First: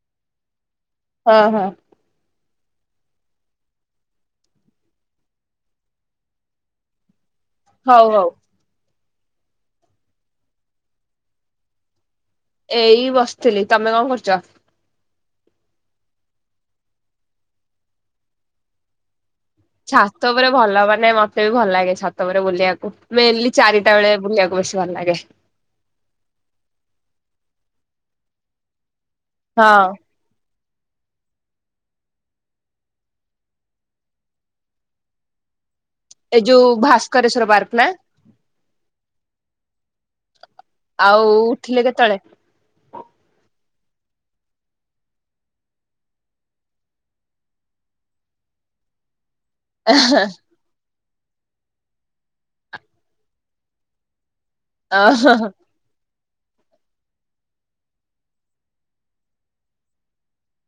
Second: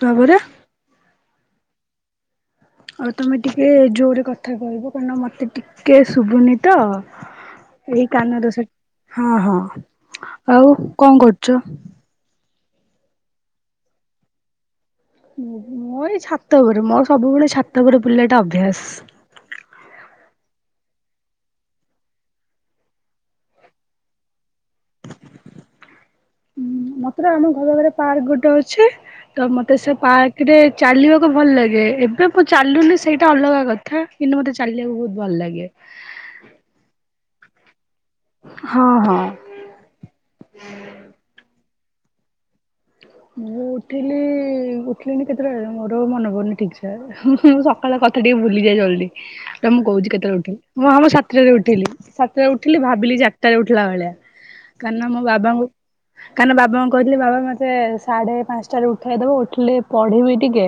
ତାପରେ ହଁ ହଁ। ଆଉ ତମେ ଟିକେ ଜୋରରେ କଥା କହିବ କାରଣ ମତେ ଟିକେ ଶୁଭୁନି ତ। ଏଇ ହଉ ହଉ କାନ ଦୋସ ହଁ ହଁ ଆଉ କଣ କରୁଚ? ଏଇ ବସିଥିଲି ତମେ କଣ କରୁଚ? ମୁଁ ଏଇ ଛାତ ଉପରେ ମୋର ସବୁବେଳେ ଛାତ ଉପରେ ବୁଲିବାଟା ଅଭ୍ୟାସ। ଛାତ ଉପରେ ଭଲ ମାନେ ମତେ ବି ଭଲ ଲାଗେ ଛାତ ଉପରେ ବୁଲିବାକୁ ମେନଲି ଚାରିଟା ବେଳେ ବୁଲିବାକୁ ବେଶୀ। ଭଲ ଲାଗେ। ମତ୍ର ଆମ ଘରେ ଆଗରେ ପାର୍କ ଗୋଟେ ଅଛି ତ ମତେ ହଁ ସେ ପାର୍କ ସେଟେ ଚାଲିବାକୁ ଭଲ ଲାଗେ ଏବେ ମୁଁ ଚାଲୁନି ସେଇଟା ଅଲଗା କଥା କିନ୍ତୁ ମତେ ଚାଲିଲାକୁ ବୋହୁତ ଭଲ ଲାଗେ। ଏଇ ଯୋଉ ଭାସ୍କରେଶ୍ଵର ପାର୍କ ନା? ହଁ ହଁ। ଆଉ ଉଠିଲେ କେତେବେଳେ? ମୁଁ ଉଠିଲି ଉଠିଲିିନି କେତେଟା ବେଳେ ମୋର ମନ ପଡୂନି ଠିକ୍ ସେ। ହୁଁ ହୁଁ ସକାଳ କଥା ଟିକେ ଭୁଲିଯାଏ ଜଲ୍ଦି ରୁହ ମୁଁ କୋହୁଛି କେତେବେଳେ ଉଠିଲି। ମୁଁ ଆମ ସାତଟାରେ ଉଠିଲି ସାତଟାରେ ଉଠିଲି ଭାବିଲି ଯେ ଚାରିଟାରେ ଉଠିଲା ଭଳିଆ। ଅ କାରଣନ ମୋ ବାବାଙ୍କୁ କାରଣନ ବାବାଙ୍କୁ କହିଥିଲେ ବାବା ମତେ ସାଢେ ପାଞ୍ଚଟାରେ ଉଠେଇଦବ ଉଠିଲେ ପଢିବି ଟିକେ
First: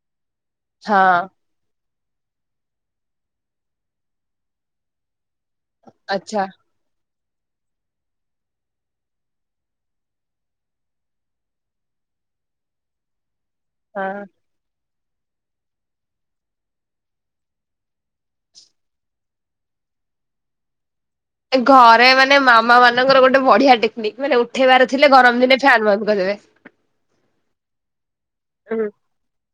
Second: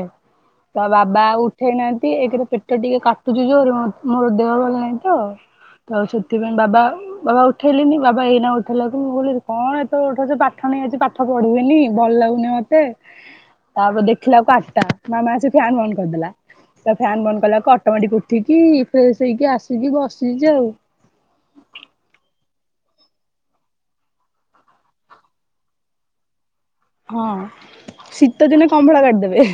ତ ବାବା ହଁ ଆଉ ଉଠେଇନାହାନ୍ତି ଏକେରେ ପେଟ ଟିକେ କାଟୁଚି ଯୋଉରେ ମୋର ଦେହ ଭଲ ନାହିଁ ତ। ତା ସତି ଆଚ୍ଛା ପାଇଁ ବାବା ବାବା ଉଠେଇଲିନି ବାବା ଏଇନା ଉଠେଇଲା କି ମୁଁ କହିଲି କଣ ଏତେ ଉଠଉଛ ପାଠ ନାଇ ଆଜି ପାଠ ପଢିବିନି ଭଲ ଲାଗୁ ମତେ ତାପରେ ହଁ ଦେଖିଲା ଆଟଟା ମାମା ଆସିକି ଫ୍ୟାନ୍ ବନ୍ଦ କରିଦେଲା। ତା ଫ୍ୟାନ୍ ବନ୍ଦ କଲା ଅଟମେଟୀକ୍ ଉଠିକି ଫ୍ରେଶ ହେଇକି ଆସିକି ବସିଛି ଆଉ। ଏ ଘରେ ମାନେ ମାମା ମାନଙ୍କର ଗୋଟେ ବଢିଆ ଟେକ୍ନିକ ମାନେ ଉଠେଇବାର ଥିଲେ ଗରମ ଦିନେ ଫ୍ୟାନ ବନ୍ଦ କରିଦେବେ। ହଁ ଶୀତ ଦିନେ ହୁଁ କମ୍ବଳ କାଢିଦେବେ।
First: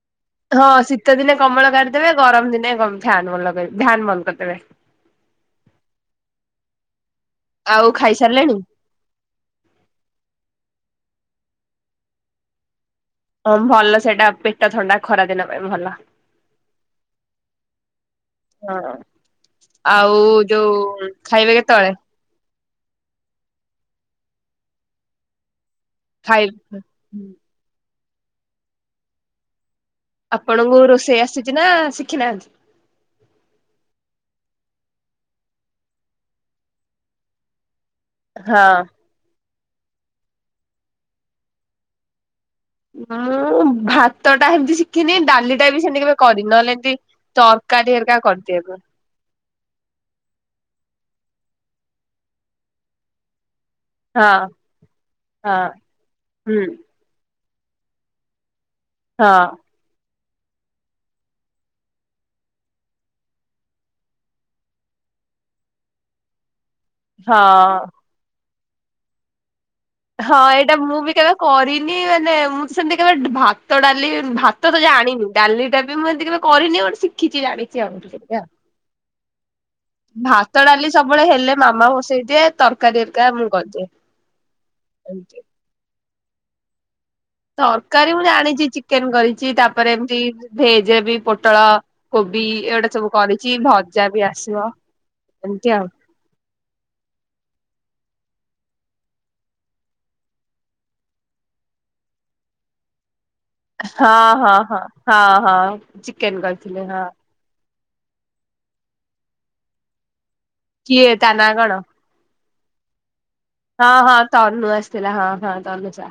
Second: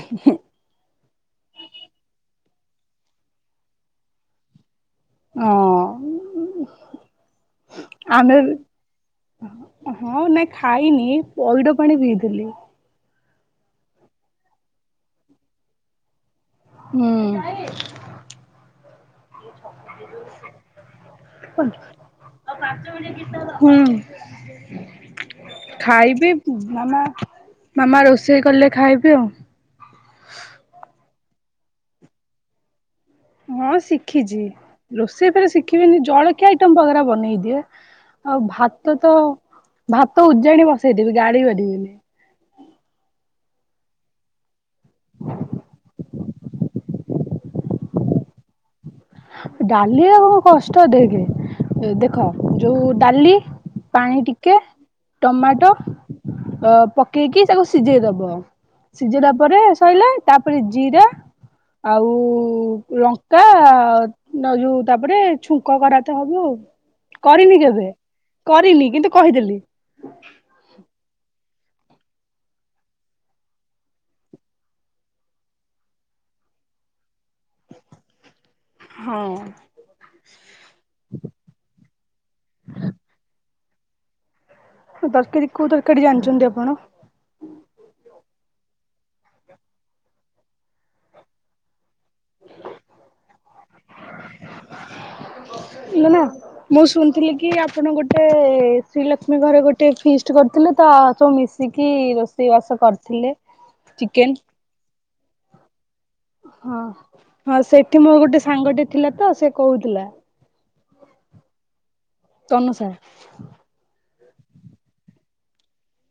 ହଁ ଶୀତ ଦିନେ କମଳ କଢିଦେବେ ଗରମ ଦିନେ କ ଫ୍ୟାନ ବନ୍ଦ ମଲଗେଇବେ ଫ୍ୟାନ ବନ୍ଦ କରିଦେବେ। ଅ ଆଉ ଆମେ ବି ଖାଇସାରିଲେଣି? ଅ ହଁ ନାଇ ଖାଇନି ପଇଡ ପାଣି ପିଇଥିଲି। ହ ଭଲ ସେଟା ପେଟ ଥଣ୍ଡା ଖରାଦିନ ପାଇଁ ଭଲ। ହୁଁ। ହଁ ଆଉ ଯୋଉ ଖାଇବେ କେତବେଳେ? ହୁଁ। ଖାଇବି ଖାଇ ମାମା, ମାମା ରୋଷେଇ କଲେ ଖାଇବି ଆଉ। ଆପଣଙ୍କୁ ରୋଷେଇ ଆସିଚି ନା ଶିଖି ନାହାନ୍ତି? ହଁ ଶିଖିଚି, ରୋଷେଇ ଫେରେ ଶିଖିବେନି ଜଳଖିଆ ଆଇଟମ୍ ବଗରା ବନେଇଦିଏ। ଆଉ ହଁ। ଭାତ ତ ଭାତ ଉଜାଣି ବସେଇଦେବି ଗାଳି ପାରିବିନି। ହଁ ମୁଁ ଭାତ ଟା ହେମିତି ଶିଖିନି ଡାଲି ଟା ବି ସେମିତି କେବେ କରିନି ନଏଲେ ଏମତି ତରକାରୀ ହରିକା କରିଦିଏ। ଡାଲିରେ କଣ କଷ୍ଟ ଦେଖେ, ଦେଖ ଯୋଉ ଡାଲି ପାଣି ହଁ ଟିକେ ହଁ ଟମାଟୋ ହୁଁ ଅ ପକେଇକି ତାକୁ ସିଝେଇ ଦବ। ସିଜେଇ ହଁ ଦବା ପରେ, ଶଇଲା ତାପରେ ଜିରା ଆଉ ଲଙ୍କା ଦ ଯୋଉ ତାପରେ ଛୁଙ୍କ କରା ହବ ଆଉ ହଁ। କରିନି କେବେ। କରିନି କିନ୍ତୁ କହିଦେଲି। ହଁ ଏଇଟା ମୁଁ ବି କେବେ କରିନି ମାନେ ମୁଁ ସେମତି କେବେ ଭାତ ଡାଲି ଭାତ ଭାତ ଜାଣିନି ଡାଲି ଟା ବି ମୁଁ ଏମତି କେବେ କରିନି ଗୋଟେ ଶିଖିଛି ଜାଣିଛି ଦେଖିଆ। ହଁ ଭାତ ଡାଲି ସବୁବେଳେ ହେଲେ ମାମା ବସେଇଦିଏ ତରକାରୀ ଏକା ମୁଁ କରିଦିଏ। ଏମିତି। ତରକାରି କୋଉ ତରକାରି ଜାଣିଛନ୍ତି ଆପଣ। ତକାରୀ ମୁଁ ଜାଣିଚି ଚିକେନ କରିଚି ତାପରେ ଏମିତି ଭେଜ ବି ପୋଟୁଳ କୋବି ଏଉଡା ସବୁ କରିଚି ଭଜା ବି ଆସିବ ଏମିତି ଆଉ। ହେଲାନା ମୁଁ ଶୁଣିଥିଲି କି ଆପଣ ଗୋଟେ ଶ୍ରୀଲକ୍ଷ୍ମୀ ଘରେ ଗୋଟେ ଫିଷ୍ଟି କରିଥିଲେ ତା ସବୁ ମିଶି ଶିକି ରୋଷେଇବାସ କରିଥିଲେ। ହଁ ଚିକେନ ହଁ ହଁ ହଁ ହଁ ଚିକେନ କରିଥିଲେ ହଁ। ହଁ ସେଠି ମୋ ଗୋଟେ ସାଙ୍ଗଟେ ଥିଲା ତ ସେ କହୁଥିଲା। କିଏ ତା ନା କଣ? ତନୁସା ହଁ ହଁ ତନୁ ଆସିଥିଲା ହଁ ହଁ ତନୁସା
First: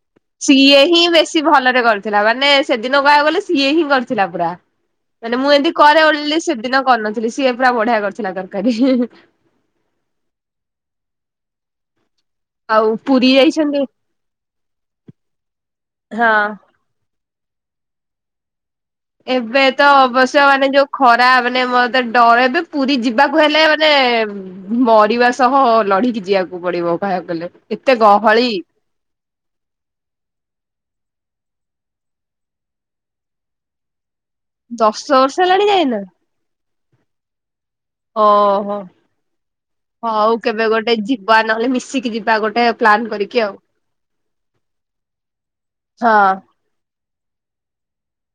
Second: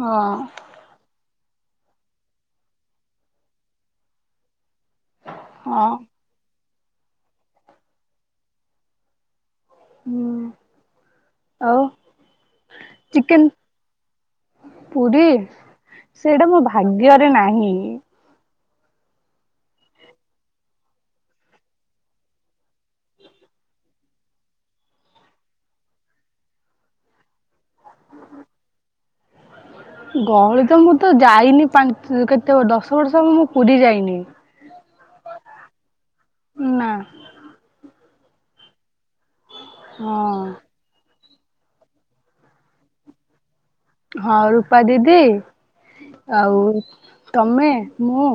ହଁ ସିଏ ହିଁ ବେଶୀ ବେଶୀ ଭଲରେ କରିଥିଲା। ମାନେ ସେଦିନ କହିବାକୁ ଗଲେ ସିଏ ହିଁ କରିଥିଲା ପୁରା। ମାନେ ମୁଁ ଏମିତି ହଁ। କରେ ବୋଲି ସେଦିନ କରିନଥିଲି ସିଏ ପୁରା ବଢିଆ କରିଥିଲା ତର୍କାରୀ ହୁଁ ଆଉ ଆଉ ପୁରୀ ଯାଇଛନ୍ତି? ଚିକେନ ପୁରୀ ହଁ ସେଇଟା ମୋ ଭା ଭାଗ୍ୟରେ ନାହିଁ। ଏବେ ତ ଅବଶ୍ୟ ମାନେ ଯୋଉ ଖରା ମାନେ ମତେ ଡଏ ବି ପୁରୀ ଯିବାକୁ ହେଲେ ମାନେ ମରିବା ସହ ଲଢିକି ଯିବାକୁ ପଡିବ କହିବାକୁ ଗଲେ। ଏତେ ଗହଳି। ଗହଳି ତ ମୁଁ ତ ଯାଇନି ପା କେତେ ଦଶ ବର୍ଷ ହବ ମୁଁ ପୁରୀ ଯାଇନି। ଦଶ ବର୍ଷ ହେଲାଣି ଯାଇନ। ନାଁ ଓ ହୋ ହଁ ହୋଉ କେବେ ଗୋଟେ ଗୋଟେ ଯିବା ନହେଲେ ମିଶିକି ଯିବା ଗୋଟେ ପ୍ଲାନ୍ କରିକି ଆଉ। ହଁ ରୂପା ଦିଦି ହଁ ଆଉ ତମେ ମୁ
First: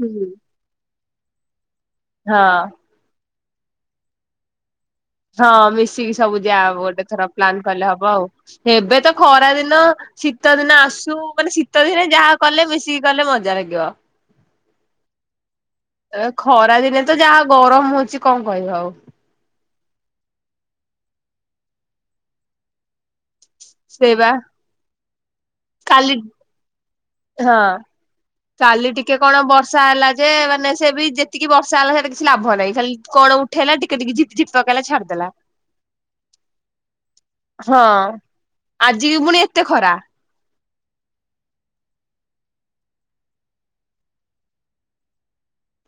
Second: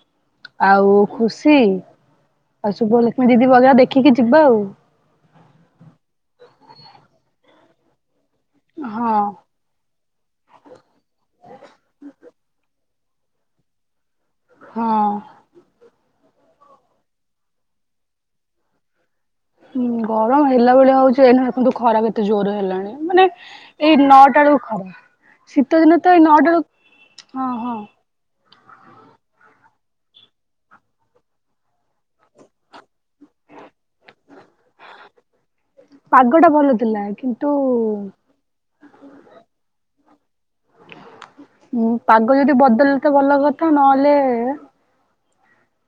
ହୁଁ [unintelligible] ଆଉ ଖୁସି ହଁ ଆଉ ଶୁଭଲକ୍ଷ୍ମୀ ଦିଦି ବଗା ଦେଖିକି ଯିବା ଆଉ ହଁ ମିଶିକି ସବୁ ଯାଓ ଗୋଟେ ଥର ପ୍ଲାନ୍ କଲେ ହବ ଆଉ ଏବେ ତ ହଁ ଖରା ଦିନ ଶୀତ ଦିନ ଆସୁ ମାନେ ଶୀତ ଦିନେ ଯାହା କଲେ ମିଶିକି କଲେ ମଜା ଲାଗିବ। ହଁ। ଏ ଖରା ଦିନେ ତ ଯାହା ଗରମ ହଉଛି କଣ କହିବ ଆଉ ‌। ହୁଁ ଗରମ ହେଲା ଭଳିଆ ହଉଛି ଏଇନ ଦେଖନ୍ତୁ ଖରା ବି ଏତେ ଜୋର ହେଲାଣି ମାନେ ଏଇ ସେଇବା ନଅଟା ବେଳକୁ ଖରା ଶୀତ ଦିନ ତ କାଲି ଏଇ ନଅଟା ବେଳକୁ ହଁ ହଁ। କାଲି ଟିକେ କଣ ବର୍ଷା ହେଲା ଯେ ମାନେ ସେ ବି ଯେତିକି ବର୍ଷା ହେଲା ସେଟା କିଛି ଲାଭ ନାହିଁ ଖାଲି କଣ ଉଠେଇଲା ଟିକେ ଟିକେ ଝିପି ଝିପି ପକେଇଲା ଛାଡିଦେଲା। ପାଗଟା ଭଲ ଥିଲା କିନ୍ତୁ ହଁ ଆଜି ବି ପୁଣି ଏତେ ଖରା। ହଁ ପାଗ ଯଦି ବଦଲ ତ ଭଲ କଥା ନହେଲେ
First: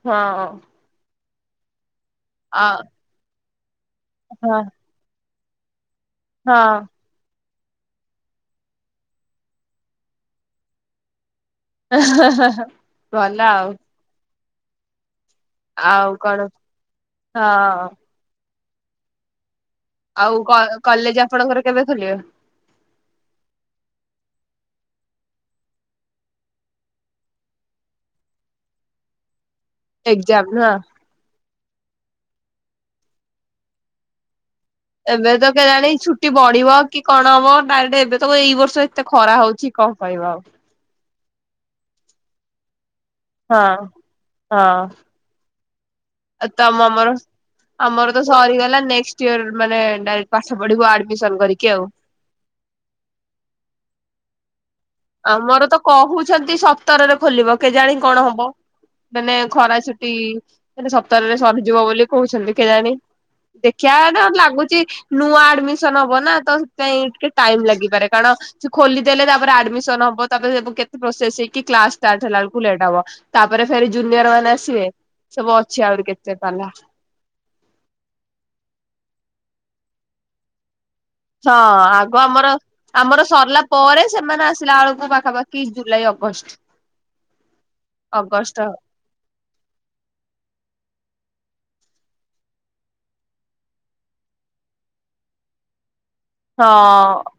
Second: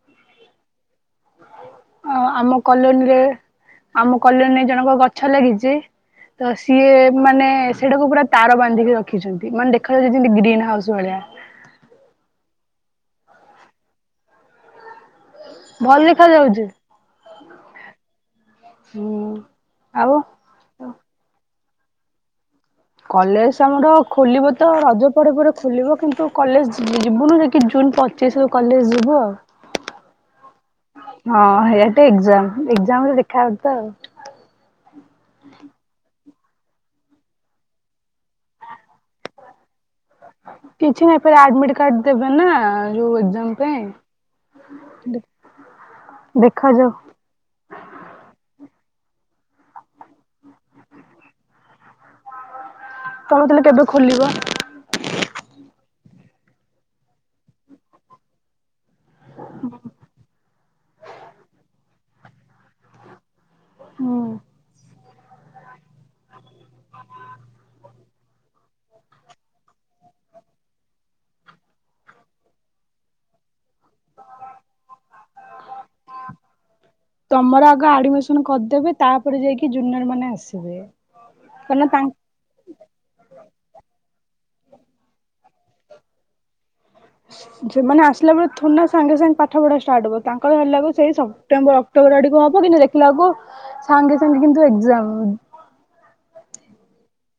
ହଁ। ଅ ଆମ ଆ କଲୋନୀରେ ଆମ ହଁ କଲୋନୀରେ ଜଣଙ୍କ ଗଛ ଲାଗିଛି। ତ ହଁ ସିଏ ମାନେ ସେଟାକୁ ପୁରା ତାର ବାନ୍ଧିକି ରଖିଛନ୍ତି ମାନେ ଦେଖାଯାଉଛି ଯେମତି ଗ୍ରୀନ ହାଉସ ଭଳିଆ। ଅହଁ ଅହଁ ଅହଁ ଭଲ ଆଉ। ଭଲ ଆଉ ଦେଖା କଣ? ଯାଉଛି ହଁ। ହୁଁ। ଆଉ କ କଲେଜ ଆପଣଙ୍କର କେବେ ଖୋଲିବ। କଲେଜ ଆମର ଖୋଲିବ ତ ରଜପରେ ପରେ ଖୋଲିବ କିନ୍ତୁ କଲେଜ ଯିବୁ ଯିବୁନି ଯେକି ଜୁନ୍ ପ ଚିଶ୍ ରୁ କଲେଜ ଯିବୁ ଆଉ। ଏକ୍ଜାମ୍ ନା? ହଁ ହେଇଆଟେ ଏଜାମ ଏଜାମରେ ଦେଖା ହବ ତ ଆଉ। ଏବେ ତ କେ ଜାଣି ଛୁଟି ବଢିବ କି କଣ ହବ ଡାଇରେକ୍ଟରେ ଏବେ ତ ଏଇ ବର୍ଷ ଏତେ ଖରା ହଉଛି କଣ କହିବ ଆଉ। କିଛି ନାହିଁ ଫିର ଆଡମିଟ କାର୍ଡ ଦେବେ ନା ଯୋଉ ଏକ୍ଜ୍ ହଁ ହଁ। ଅ ତମ ଦେଖାଯାଉ ଆମର ଆମର ତ ସରିଗଲା ନେକ୍ସଟ ଇୟର ମାନେ ଡାଇରେକ୍ଟ ପାଠ ପଢିବୁ ଆଡମିସନ କରିକି ଆଉ। ତମ ତାହାହେଲେ କେବେ ଖୋଲିବ? ଆମର ତ କହୁଛନ୍ତି ସତରରେ ଖୋଲିବ କେଜାଣି କଣ ହବ। ମାନେ ଖରା ଛୁଟି ମାନେ ସତରରେ ସରିଯିବ ବୋଲି କହୁଛନ୍ତି କେଜାଣି। ଦେଖିବା ନା ହୁଁ ଲାଗୁଛି ନୂଆ ଆଡମିସନ ହବ ନା ତ ସେଥିପାଇଁ ଟିକେ ଟାଇମ ଲାଗିପାରେ। କାରଣ ସେ ଖୋଲିଦେଲେ ତାପରେ ଆଡମିସ୍ ସନ ହବ ତାପରେ ସେବୁ କେତେ ପ୍ରୋସେସ୍ ହେଇିକି କ୍ଲାସ ଷ୍ଟାର୍ଟ ହେଲା ବେଳକୁ ଲେଟ୍ ହବ। ତାପରେ ଫେର୍ ଜୁନିୟର ମାନେ ଆସିବେ ସବୁ ଅଛି ଆହୁରି କେତେ ପାଲା। ତମର ଆଗ ଆଡମିସନ କରିଦେବେ ତାପରେ ଯାଇକି ଜୁନିୟର ମାନେ ଆସିବେ ‌। ହଁ ଆଗ ଆମର ଆମର ସରିଲା ପରେ ସେମାନେ ଆସିଲା ବେଳକୁ ପାଖାପାଖି ଜୁଲାଇ ଅଗଷ୍ଟ। ସେ ସେମାନେ ଆସିଲା ବଳେ ଅଗଷ୍ଟ ଥୋଡ଼ିନା ସାଙ୍ଗେ ସାଙ୍ଗେ ପାଠ ପଢା ଷ୍ଟାର୍ଟ ହବ ତାଙ୍କର ହେଲାବେଳକୁ ସେଇ ସେପ୍ଟେମ୍ବର ଅକ୍ଟୋବର ଆଡକୁ ହବ କି କିନ୍ତୁ ଦେଖିଲାବେଳକୁ ସାଙ୍ଗେ ସାଙ୍ଗେ କିନ୍ତୁ ଏକ୍ଜାମ୍। ହଁ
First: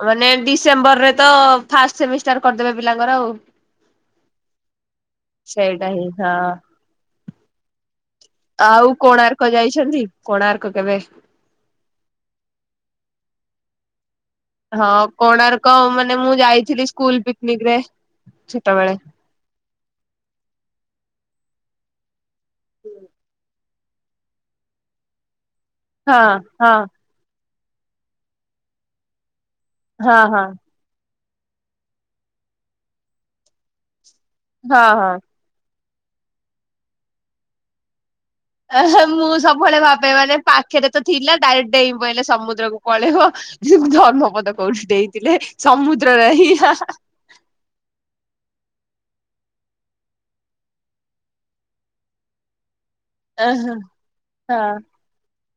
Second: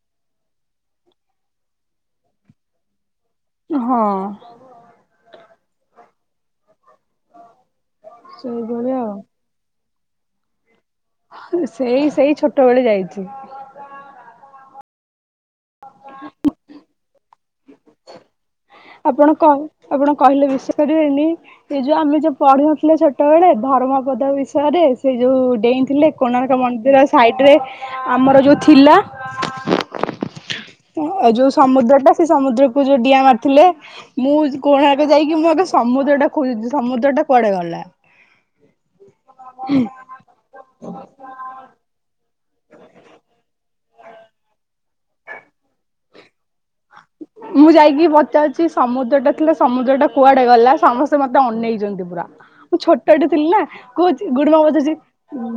ମାନେ ଡିସେମ୍ବରରେ ତ ଫାଷ୍ଟ ସେମିଷ୍ଟାର କରିଦେବେ ପିଲାଙ୍କର ଆଉ। ହଁ। ସେଇଟା ହିଁ ହଁ ଆଉ ସେଇଭଳିଆ କୋଣାର୍କ କ ଯାଇଛନ୍ତି କୋଣାର୍କ କେବେ? ହଁ ସେଇ ସେଇ ଛୋଟବେଳେ ଯାଇଛି। ହଁ କୋଣାର୍କ ମାନେ ମୁଁ ଯାଇଥିଲି ସ୍କୁଲ ପିକନିକରେ ଛୋଟବେଳେ। ଆପଣ କଣ ଆପଣ କହିଲେ ବିସି କରିବେନି, ଏ ଯୋଉ ଆମେ ଯୋଉ ପଢିିନଥିଲେ ଛୋଟବେଳେ। ଧର୍ମପଦ ବିଷୟରେ, ସେ ଯୋଉ ଡେଇଁ ଥିଲେ ହଁ କୋଣାର୍କ ହଁ ମନ୍ଦିର ସାଇଡରେ ଆମର ଯୋଉ ଥିଲା ହଁ ହଁ ଆଉ ଯୋଉ ସମୁଦ୍ର ଟା ସେ ସମୁଦ୍ରକୁ ଯୋଉ ଡିଆ ମାରିଥିଲେ। ମୁଁ ହଁ କୋଣାର୍କ ହଁ। ଯାଇକି ମୁଁ ଆଗ ସମୁଦ୍ର ଟା ଖୋଜଛି ସମୁଦ୍ର ଟା କୁଆଡେ ଗଲା? ମୁଁ ସବୁବେଳେ ଭାବେ ମାନେ ପାଖରେ ତ ଥିଲା ଡାଇକ୍ଟ ଡେଇଁ ପଇଲା, ସମୁଦ୍ରକୁ ପଳେଇବ। ଧର୍ମପଦ କୋଉଠି ଦେଇଥିଲେ ସମୁଦ୍ରରେ ହିଁ ହା ହା। ମୁଁ ଯାଇକି ପଚାରୁଛି ସମୁଦ୍ର ଟା ଥିଲେ ସମୁଦ୍ର ଟା କୁଆଡେ ଗଲା, ସମସ୍ତେ ମତେ ଅନେଇଛନ୍ତି ପୁରା। ମୁଁ ଛୋଟଟେ ଥିଲି ନା ଓହୋ କହୁଛି ଗୁଡମା ହଁ ମତେଆସେ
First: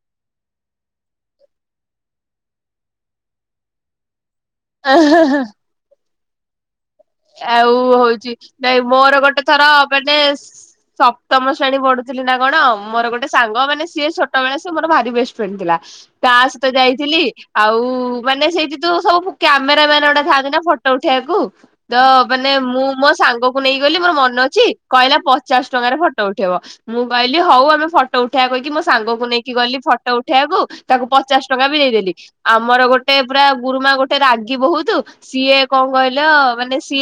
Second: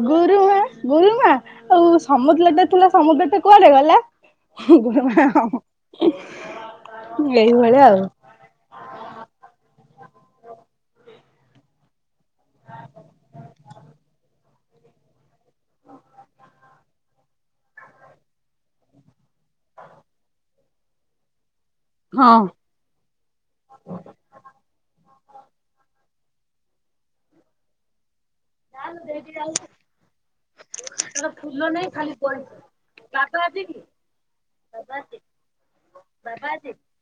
ଗୁରୁମା ଗୁରୁମା ଆଉ ସମୁଦ୍ରଟା ଥିଲା ସମୁଦ୍ରଟା କୁଆଡେ ଗଲା? ଘ [unintelligible] ଆଉ ହଉଛି ନାଇଁ ମୋର ଗୋଟେ ଥର ମାନେ ସପ୍ତମ ଶ୍ରେଣୀ ପଢୁଥିଲି ନା କଣ ମୋର ଗୋଟେ ସାଙ୍ଗ। ମାନେ ସିଏ ଛୋଟ ବେଳେ ସିଏ ମୋର ଭାରି ବେଷ୍ଟ ଫ୍ରେଣ୍ଡ ଥିଲା ତା ସହିତ ଯାଇଥିଲି। ଆଉ ମାନେ ସେଇଠି ତୁ ସବୁ କ୍ୟାମେର ମ୍ୟାନ ଗୁଡା ଥାଆନ୍ତି ନା ଫଟୋ ଉଠେଇବାକୁ। ତ ଆଉ ମାନେ ମୁଁ ମୋ ସାଙ୍ଗକୁ ନେଇ ଗଲି ମୋର ମନ ଅଛି। କହିଲା ପଚାଶ ଟଙ୍କାରେ ଫଟୋ ଉଠେଇବ। ମୁଁ କହିଲି ହଉ ଆମେ ଫଟୋ ଉଠେଇବା କହିକି ମୋ ସାଙ୍ଗକୁ ନେଇକି ଗଲି ଫଟୋ ଉଠେଇବାକୁ। ତାକୁ ପଚାଶ ଟଙ୍କା ବି ଦେଇଦେଲି। ଆମର ଗୋଟେ ପୁରା ଗୁରୁମା ଗୋଟେ ରାଗି ବହୁତ। ସିଏ କଣ କହିଲ ମାନେ ସେ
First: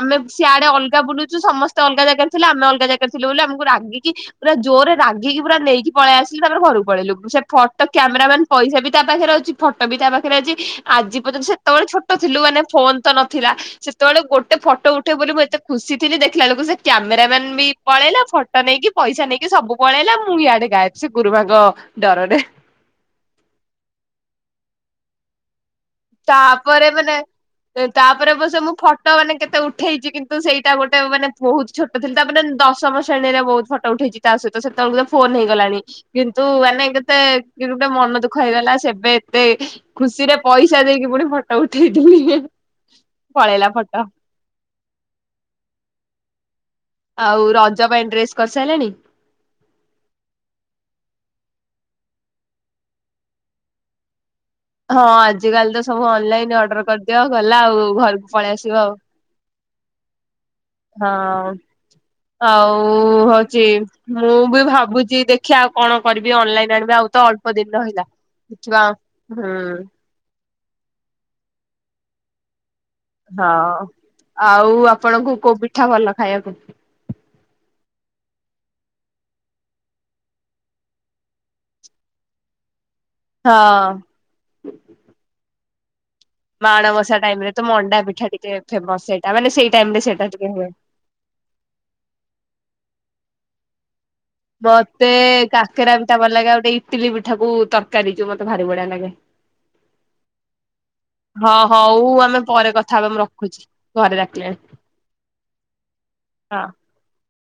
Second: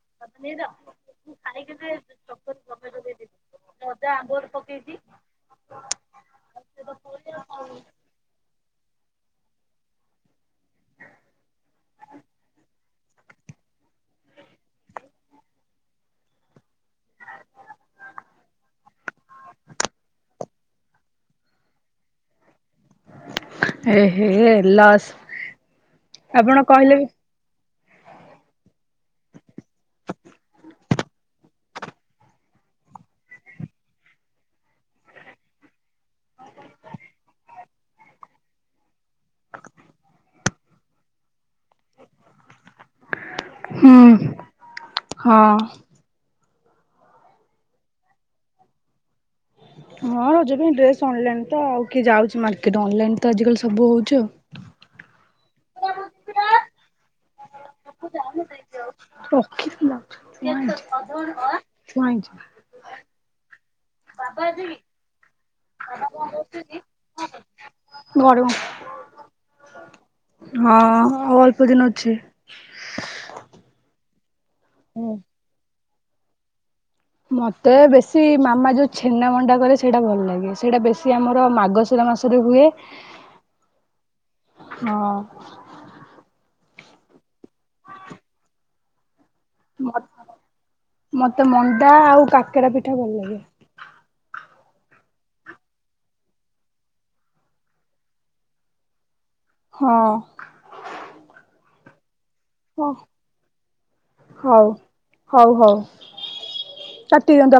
ଆମେ ସିଆଡେ ଅଲଗା ବୁଲୁଚୁ। ସମସ୍ତେ ଅଲଗା ଜାଗାରେ ଥିଲେ। ଆମେ ଅଲଗା ଜାଗାରେ ଥିଲୁ ବୋଲି ଆମକୁ ରାଗି କି ପୁରା ଜୋରେ ରାଗିକି ପୁରା ନେଇକି ପଳେଇ ଆସିଲେ। ତାପରେ ଘରକୁ ପଳେଇଲୁ। ସେ ଫଟୋ ସେ କ୍ୟାମେର ମ୍ୟାନ ପଇସା ବି ତା ପାଖରେ ଅଛି। ଫଟୋ ବି ତା ପାଖରେ ଅଛି। ଆଜି ପର୍ଯ୍ୟନ୍ତ ସେତେବେଳେ ଛୋଟ ଥିଲୁ। ମାନେ ଫୋନ ତ ନଥିଲା। ସେତେବେଳେ ଗୋଟେ ଫଟୋ ଉଠେଇବୁ ବୋଲି ମୁଁ ଏତେ ଖୁସି ଥିଲି। ଦେଖିଲା ବଳକୁ ସେ କ୍ୟାମେର ମ୍ୟାନ ବି ପଳେଇଲା। ଫଟୋ ନେଇକି, ପଇସା ନେଇକି ସବୁ ପଳେଇଲା। ମୁଁ ଇଆଡେ ଗାଏବ। ସେ ଗୁରୁମାଙ୍କ ଡରରେ। ଏହେ ଲସ୍। ଆପଣ ତାପରେ କହିଲେ ମାନେ ତାପରେ ଅବଶ୍ୟ ମୁଁ ଫଟୋ ମାନେ କେତେ ଉଠେଇଛି। କିନ୍ତୁ ସେଇଟା ଗୋଟେ ମାନେ ବହୁତ ଛୋଟ ଥିଲି। ତାପରେ ଦଶମ ଶ୍ରେଣୀରେ ବହୁତ ଫଟୋ ଉଠେଇଛି ତା ସହିତ। ସେତେବେଳକୁ ଫୋନ ହେଇଗଲାଣି। କିନ୍ତୁ ମାନେ କେତେ ଗୋଟେ ମନ ଦୁଃଖ ହେଇଗଲା। ସେବେ ଏତେ ଖୁସିରେ ପଇସା ପଇସା ଦେଇକି ପୁଣି ଫଟୋ ଉଠେଇଥିଲି। ପଳେଇଲା ହୁଁ ଫଟୋ। ହଁ ଆଉ ରଜ ପାଇଁ ଡ୍ରେସ କରିସାରିଲଣି? ହଁ ରଜ ପାଇଁ ଡ୍ରେସ୍ ଅନଲାଇନ୍ ତ ଆଉ। କିଏ ଯାଉଛି ମାର୍କେଟ। ଅନଲାଇନ୍ ତ ଆଜିକାଲି ସବୁ ହେଉଛି ଆଉ। ହଁ ଆଜିକାଲି ତ ସବୁ ଅନଲାଇନ ଅର୍ଡର କରିଦିଅ। ଗଲା ଆଉ ଘରକୁ ପଳେଇ ଆସିବ ଆଉ। ରାଇ [unintelligible] ଓ ହଉଛି [unintelligible] ମୁଁ ବି ଭାବୁଛି ଦେଖିବା ଆଉ କଣ କରିବି। ଅନଲାଇନ ଆଣିବି ଆଉ ତ ଅଳ୍ପ ଦିନ ରହିଲା। ଘରେ ହଁ ିବା ହୁଁ [unintelligible] ହଁ ଆଉ ଅଳ୍ପ ଦିନ ଅଛି। ହଁ ଆଉ ହୁଁ। ଆପଣଙ୍କୁ କୋଉ ପିଠା ଭଲ ଖାଇବାକୁ? ମତେ ବେଶୀ ମାମା ଯୋଉ ଛେନା ମଣ୍ଡା କରେ ସେଇଟା ଭଲ ଲାଗେ। ସେଇଟା ବେଶୀ ଆମର ମାର୍ଗ ସିର ମାସରେ ହୁଏ। ହଁ ହଁ। ମାଣବସା ଟାଇମରେ ତ ମଣ୍ଡା ପିଠା ଟିକେ ଫେମସ ସେଇଟା ମାନେ ସେଇ ଟାଇମ ସେଇଟା ଟିକେ ହୁଏ। ମତେ ମଣ୍ଡା ଆଉ କାକେରା ପିଠା ଭଲ ଲାଗେ। ମତେ କାକେରା ପିଠା ଭଲ ଲାଗେ ଗୋଟେ ଇଟିଲି ପିଠାକୁ ତରକାରୀ ଯୋଉ ମତେ ଭାରି ବଢିଆ ଲାଗେ। ହ ହଁ। ହଁ ହଉ ଆମେ ପରେ ହ କଥା ହବା ମୁଁ ରଖୁଛି ଘରେ ଡାକିଲେଣି ହଉ ହଉ ହଉ ହଁ। କାଟି ଦିଅନ୍ତୁ ଆପ